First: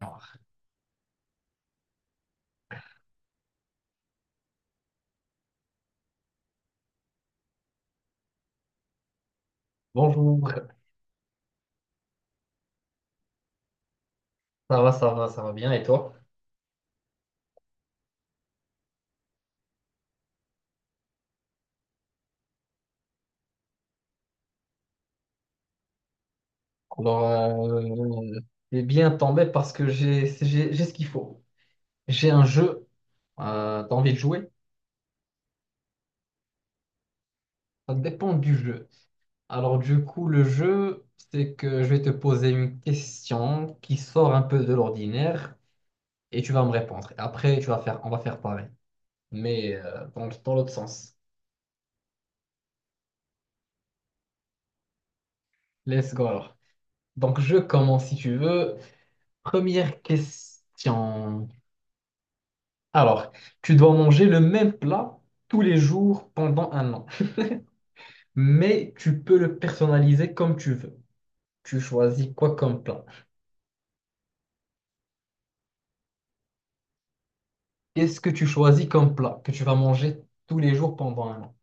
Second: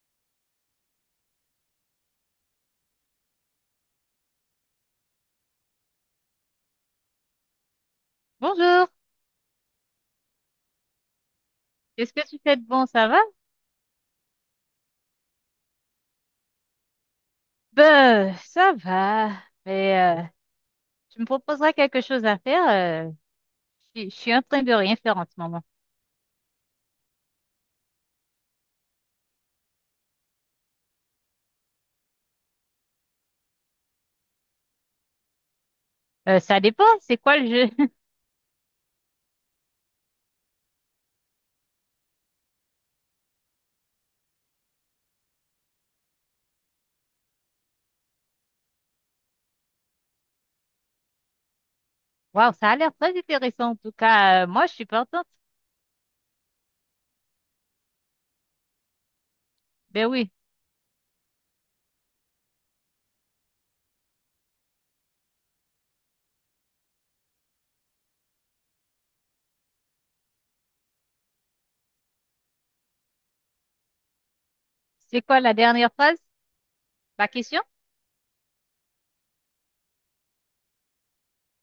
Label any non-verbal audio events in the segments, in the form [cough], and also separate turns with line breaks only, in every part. Alors,
Bonjour,
bonjour,
qu'est-ce que tu fais de bon, ça va?
ça va, ça va, ça va bien, et toi?
Ben, ça va, mais tu me proposeras quelque chose à faire. euh, je suis en train de rien faire en ce moment.
Alors, t'es bien tombé parce que j'ai ce qu'il faut. J'ai un jeu, t'as envie de jouer?
Ça dépend, c'est quoi le jeu?
Ça
[laughs]
dépend du jeu. Alors, du coup, le jeu, c'est que je vais te poser une question qui sort un peu de l'ordinaire et tu vas me répondre. Et après, tu vas faire, on va faire pareil, mais dans l'autre sens.
Waouh, ça a l'air très intéressant en tout cas. Moi, je suis partante.
Let's go alors. Donc, je commence si tu veux. Première
Ben oui,
question. Alors, tu dois manger le même plat tous les jours pendant un an, mais tu peux le personnaliser comme tu veux. Tu choisis quoi comme plat?
c'est quoi la dernière phrase? Ma question?
Qu'est-ce que tu choisis comme plat que tu vas manger tous les jours pendant un an?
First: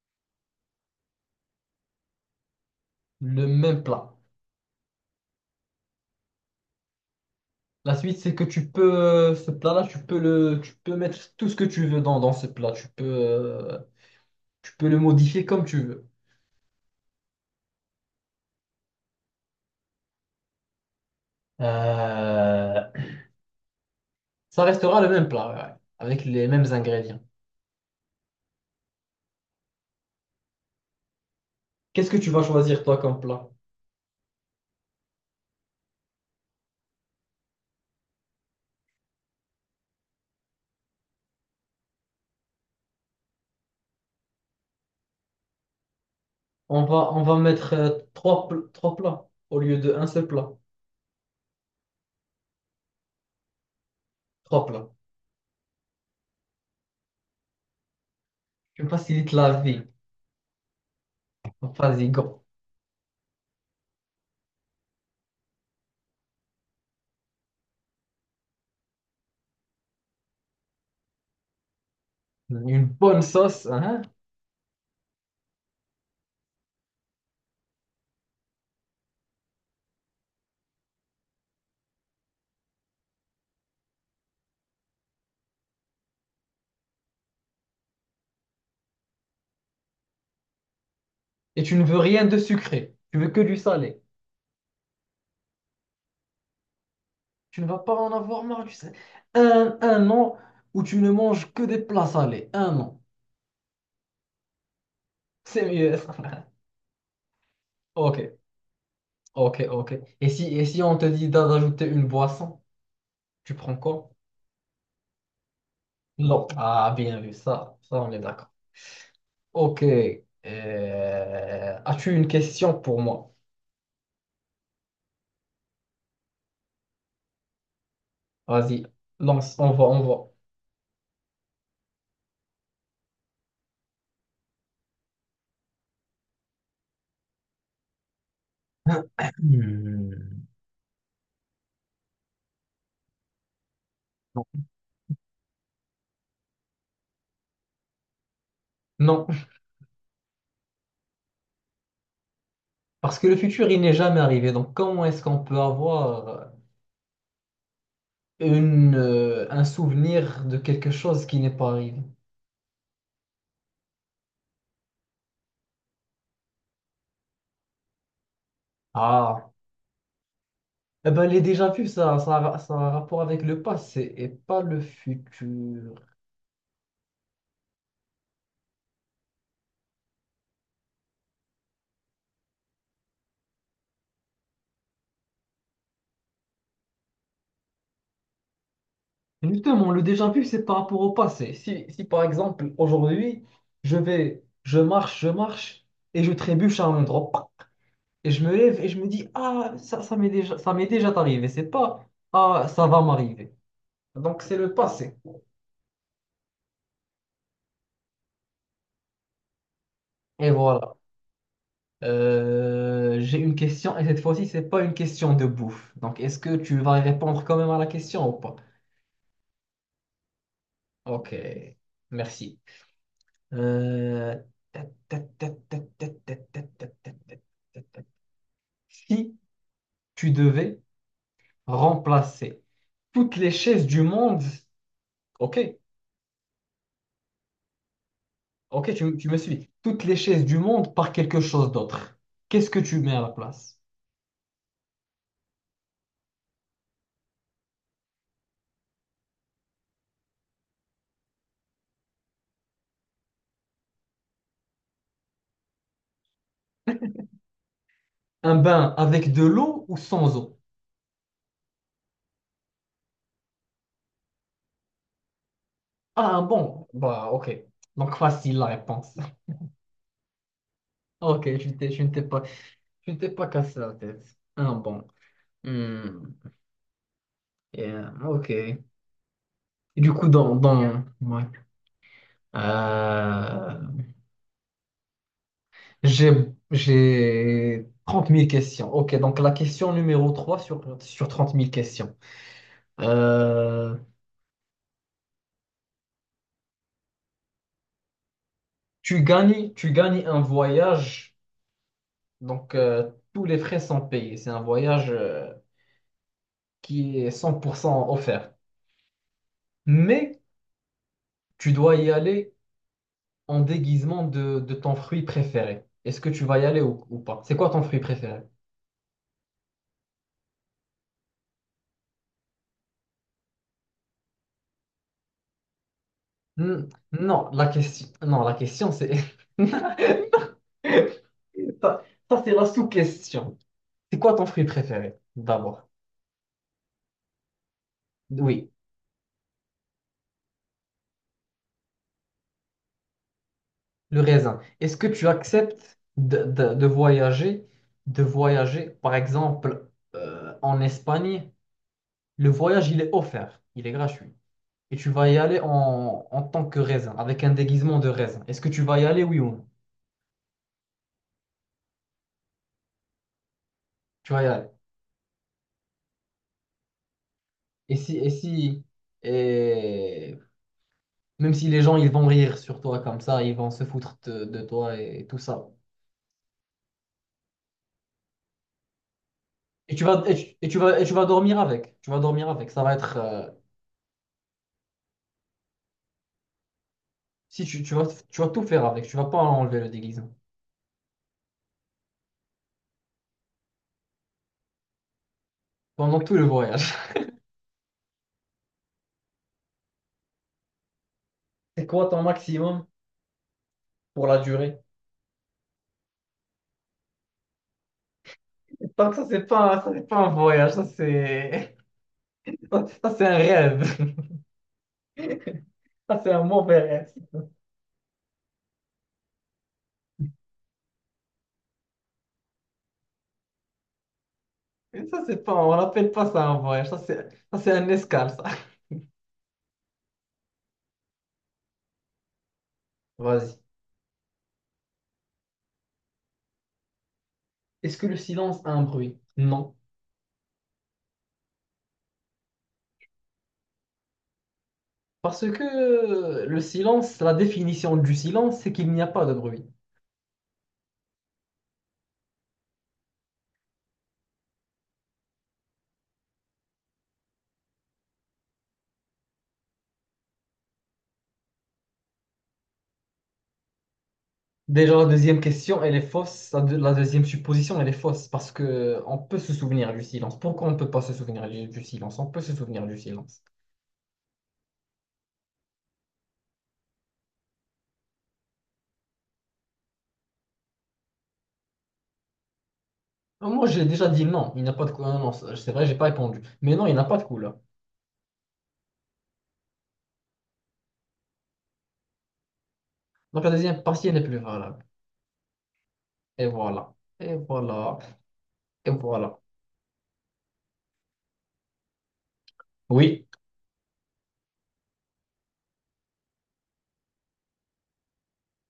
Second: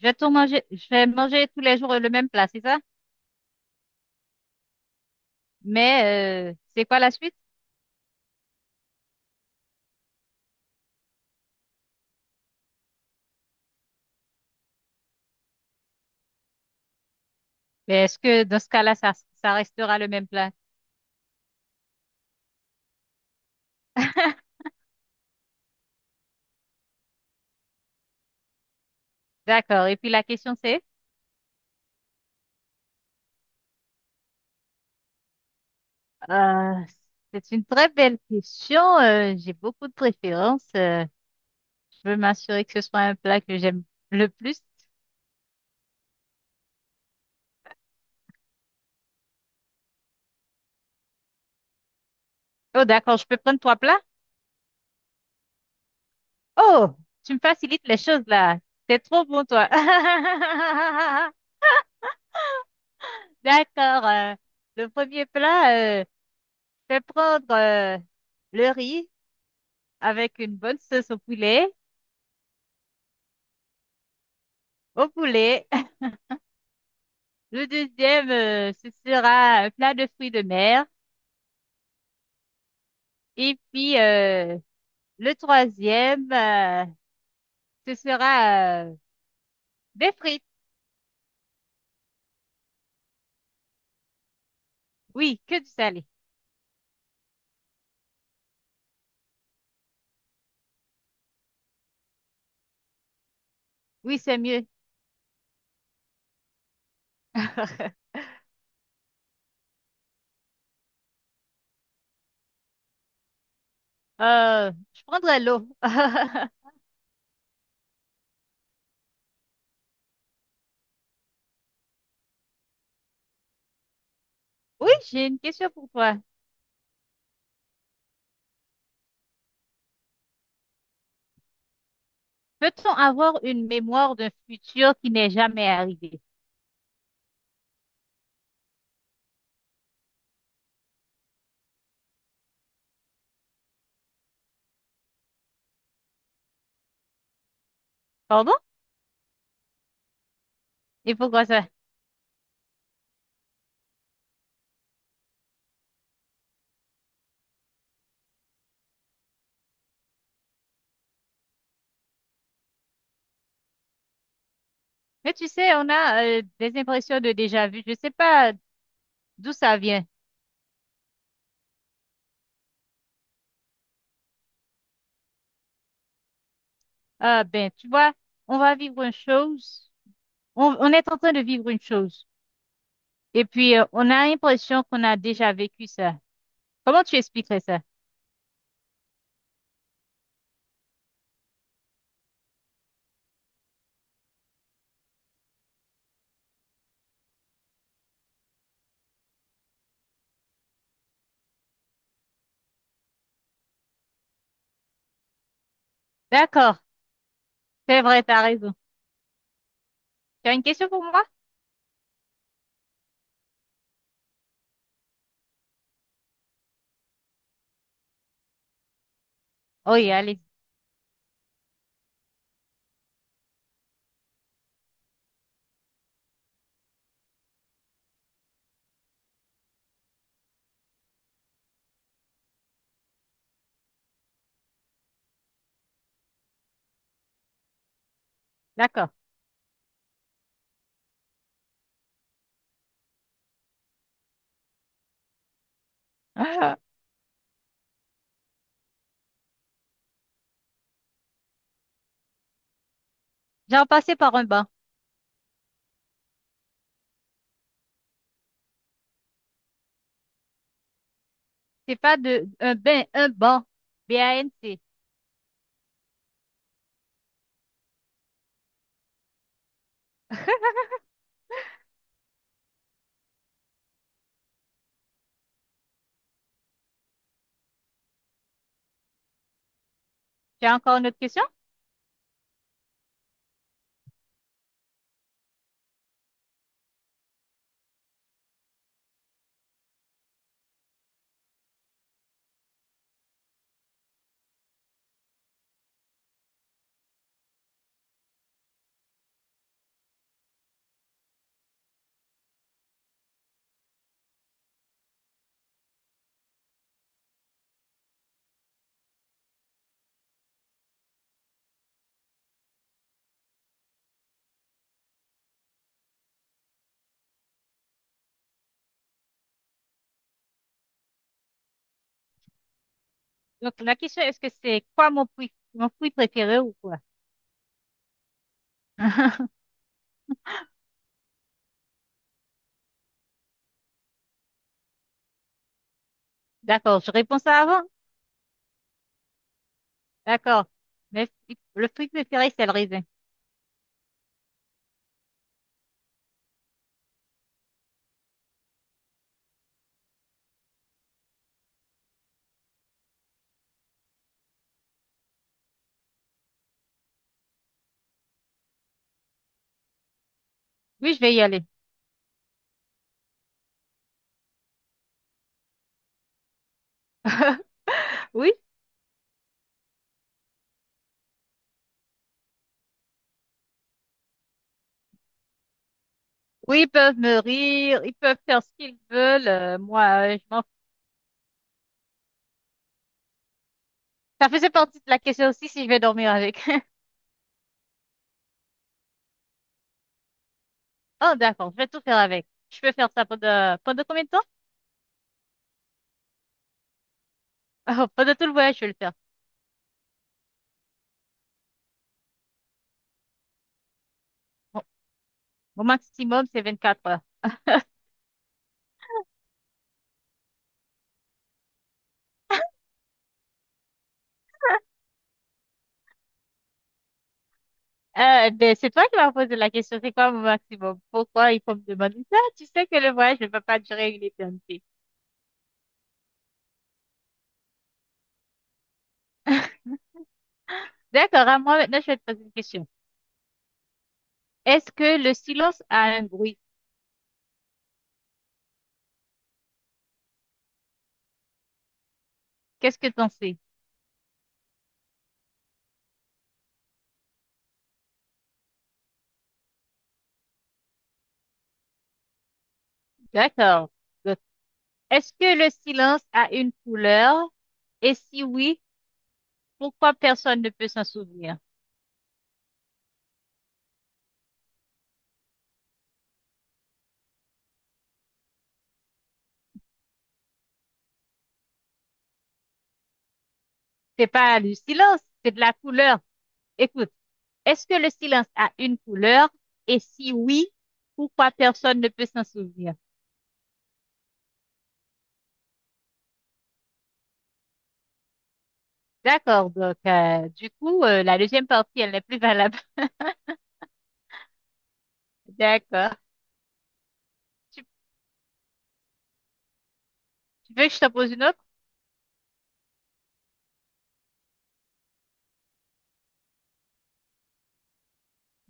Je vais tout manger, je vais manger tous les jours le même plat, c'est ça?
Le même plat.
Mais c'est quoi la suite?
La suite, c'est que tu peux, ce plat-là, tu peux mettre tout ce que tu veux dans, dans ce plat. Tu peux le modifier comme tu veux.
Mais est-ce que dans ce cas-là, ça restera le même plat?
Euh,
[laughs]
Ça restera le même plat, ouais, ouais, avec les mêmes ingrédients.
D'accord, et puis la question c'est?
Qu'est-ce que tu vas choisir toi comme plat?
Euh, c'est une très belle question. J'ai beaucoup de préférences. Je veux m'assurer que ce soit un plat que j'aime le plus.
On va mettre trois plats au lieu de un seul plat.
Oh, d'accord, je peux prendre trois plats?
Trois plats.
Oh, tu me facilites les choses là.
Tu me
T'es trop
facilites
bon,
la
toi.
vie.
[laughs]
Vas-y, go.
D'accord. Le premier plat, je vais prendre le riz avec une bonne sauce au poulet.
Une bonne sauce, hein?
Au poulet. [laughs] Le deuxième, ce sera un plat de fruits de mer. Et puis, le troisième, ce sera des frites.
Et tu ne veux rien de sucré. Tu veux que du salé.
Oui, que du salé.
Tu ne vas pas en avoir marre du salé. Un an où tu ne manges que des plats salés. Un an.
Oui, c'est mieux.
C'est mieux. [laughs]
[laughs]
Ok, ok, ok. Et si on te dit d'ajouter une boisson, tu prends quoi?
Je prendrai l'eau.
Non.
[laughs]
Ah, bien vu, ça, on est d'accord. Ok. As-tu une question pour moi?
Oui, j'ai une question pour toi.
Vas-y, lance, on va.
Peut-on avoir une mémoire d'un futur qui n'est jamais arrivé?
Hmm. Non.
Pardon? Et pourquoi ça?
Parce que le futur, il n'est jamais arrivé. Donc, comment est-ce qu'on peut avoir un souvenir de quelque chose qui n'est pas arrivé?
Mais tu sais, on a des impressions de déjà vu. Je sais pas
Ah,
d'où ça vient.
eh ben, les déjà-vus, ça a un rapport avec le passé et pas le futur.
Ah ben, tu vois, on va vivre une chose. On est en train de vivre une chose. Et puis, on a l'impression qu'on a déjà vécu ça. Comment tu expliquerais ça?
Justement, le déjà-vu, c'est par rapport au passé. Si par exemple, aujourd'hui, je marche, et je trébuche à un endroit. Et je me lève et je me dis, ah, ça m'est déjà arrivé. C'est pas, ah, ça va m'arriver. Donc, c'est le passé.
D'accord. C'est vrai, t'as raison.
Et
Tu as une question
voilà.
pour moi?
J'ai une question et cette fois-ci, c'est pas une question de bouffe. Donc, est-ce que tu vas répondre quand même à la question ou pas?
Oui, allez,
Ok, merci. Euh, ta- ta- ta- ta- ta- ta- ta- ta- ta- ta- ta- ta- Si tu devais remplacer toutes les chaises du monde, ok, ok,
d'accord.
tu me suis. Toutes les chaises du monde par quelque chose d'autre. Qu'est-ce que tu mets à la place?
[laughs] J'ai repassé par un banc.
Un bain avec de l'eau ou sans eau?
C'est pas de un bain, un banc. B-A-N-C.
Ah, un bon. Bah, ok. Donc, facile la réponse. [laughs] Ok, tu ne t'es pas cassé la tête. Un bon. Hmm, yeah, ok. Du coup,
Tu as encore une autre
ouais.
question?
Euh, j'ai, j'ai 30 000 questions. Ok, donc la question numéro 3 sur 30 000 questions. Euh, tu gagnes un voyage, donc tous les frais sont payés. C'est un voyage qui est 100% offert. Mais tu dois y aller en déguisement de ton fruit préféré. Est-ce que tu vas y aller ou pas? C'est quoi ton fruit préféré?
Donc la question, est-ce que c'est quoi mon fruit préféré ou
Hmm,
quoi?
non, la question, non, la question c'est...
[laughs]
[laughs] Ça, ça, c'est la sous-question. C'est quoi ton fruit préféré, d'abord?
D'accord, je réponds ça avant.
Oui,
D'accord. Mais le fruit préféré, c'est le raisin.
le raisin. Est-ce que tu acceptes de, de voyager, par exemple, en Espagne, le voyage, il est offert, il est gratuit. Et tu vas y aller en, en tant que raisin, avec un déguisement de raisin. Est-ce que tu vas y aller, oui ou non?
Oui, je vais y aller.
Tu vas y aller.
[laughs]
Et si, et
Oui,
si, et même si les gens, ils vont rire sur toi comme ça, ils vont se foutre de toi et, tout ça.
oui, ils peuvent me rire, ils peuvent faire ce qu'ils veulent. Moi, je m'en fous.
Et tu vas dormir avec. Tu vas dormir avec. Ça va être,
Ça faisait partie de la question aussi si je vais dormir avec. [laughs]
si tu vas, tu vas, tout faire avec. Tu vas pas enlever le déguisement.
Oh, d'accord, je vais tout faire avec. Je peux faire ça pendant, pendant combien de temps? [laughs]
Pendant tout le voyage. [laughs]
Oh, pendant tout le voyage, je vais le faire.
C'est quoi ton maximum pour la durée?
Bon, mon maximum, c'est 24 heures.
Donc ça, c'est pas un voyage, ça, c'est, [laughs] ça, c'est un rêve. [laughs] Ça, c'est un mauvais rêve.
Ben, c'est toi qui m'as posé la question, c'est quoi mon maximum? Pourquoi il faut me demander ça? Tu sais que le voyage ne va pas durer une éternité.
Et ça, c'est pas, on n'appelle pas ça un voyage, ça, c'est un escale, ça.
[laughs] D'accord, à moi maintenant, je vais te poser une question.
Vas-y.
Est-ce que le silence a un bruit?
Est-ce que le silence a un bruit? Non.
Qu'est-ce que t'en sais?
Parce que le silence, la définition du silence, c'est qu'il n'y a pas de bruit.
D'accord. Est-ce que le silence a une couleur? Et si oui, pourquoi personne ne peut s'en souvenir?
Déjà, la deuxième question, elle est fausse. La deuxième supposition, elle est fausse parce que on peut se souvenir du silence. Pourquoi on ne peut pas se souvenir du silence? On peut se souvenir du silence.
C'est pas du silence, c'est de la couleur. Écoute, est-ce que le silence a une couleur? Et si oui, pourquoi personne ne peut s'en souvenir?
Non, moi, j'ai déjà dit non, il n'y a pas de couleur. Non, c'est vrai, j'ai pas répondu. Mais non, il n'y a pas de couleur.
D'accord, donc du coup, la deuxième partie, elle n'est plus valable.
Donc, la deuxième partie, elle est plus valable.
[laughs] D'accord.
Et voilà. Et
Tu,
voilà. Et voilà.
Tu veux que je te pose une autre?
Oui.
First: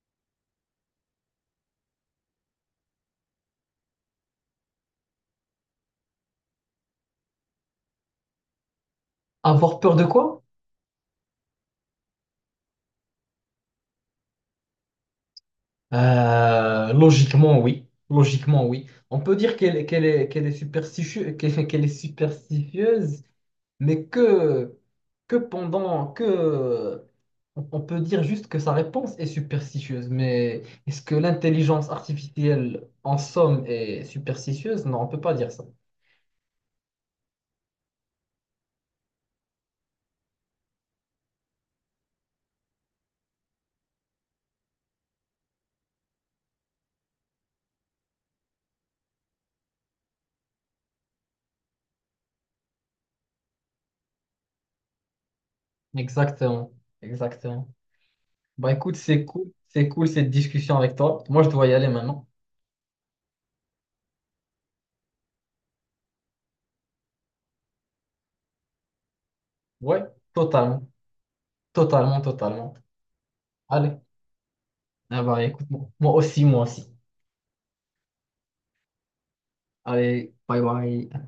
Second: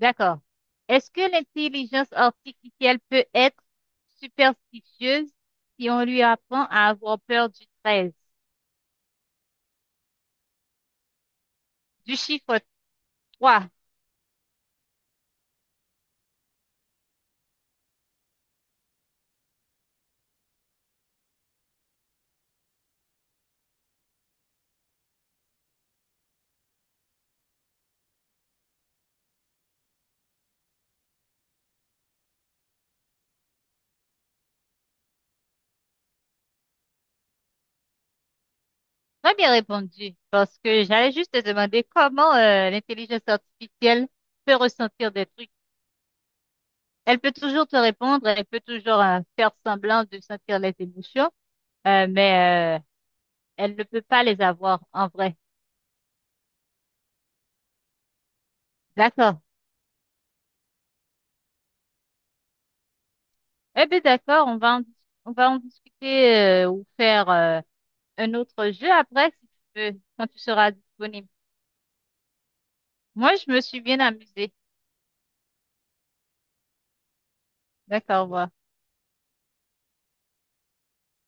D'accord. Est-ce que l'intelligence artificielle peut être superstitieuse si on lui apprend à avoir peur du 13?
Avoir peur de quoi?
Du chiffre 3.
Logiquement, oui. Logiquement, oui. On peut dire qu'elle est superstitieuse, qu'elle est superstitieuse. Mais que pendant que on peut dire juste que sa réponse est superstitieuse, mais est-ce que l'intelligence artificielle en somme est superstitieuse? Non, on peut pas dire ça.
Très bien répondu, parce que j'allais juste te demander comment l'intelligence artificielle peut ressentir des trucs. Elle peut toujours te répondre, elle peut toujours faire semblant de sentir les émotions, mais elle ne peut pas les avoir en vrai.
Exactement, exactement. Bah écoute,
D'accord.
c'est cool cette discussion avec toi. Moi, je dois y aller maintenant.
Eh bien, d'accord, on va en discuter ou faire un autre jeu après, si tu veux,
Ouais,
quand tu seras
totalement,
disponible.
totalement, totalement.
Moi, je me suis
Allez,
bien amusée.
ah bah écoute, moi aussi, moi aussi.
D'accord, au revoir.
Allez, bye bye.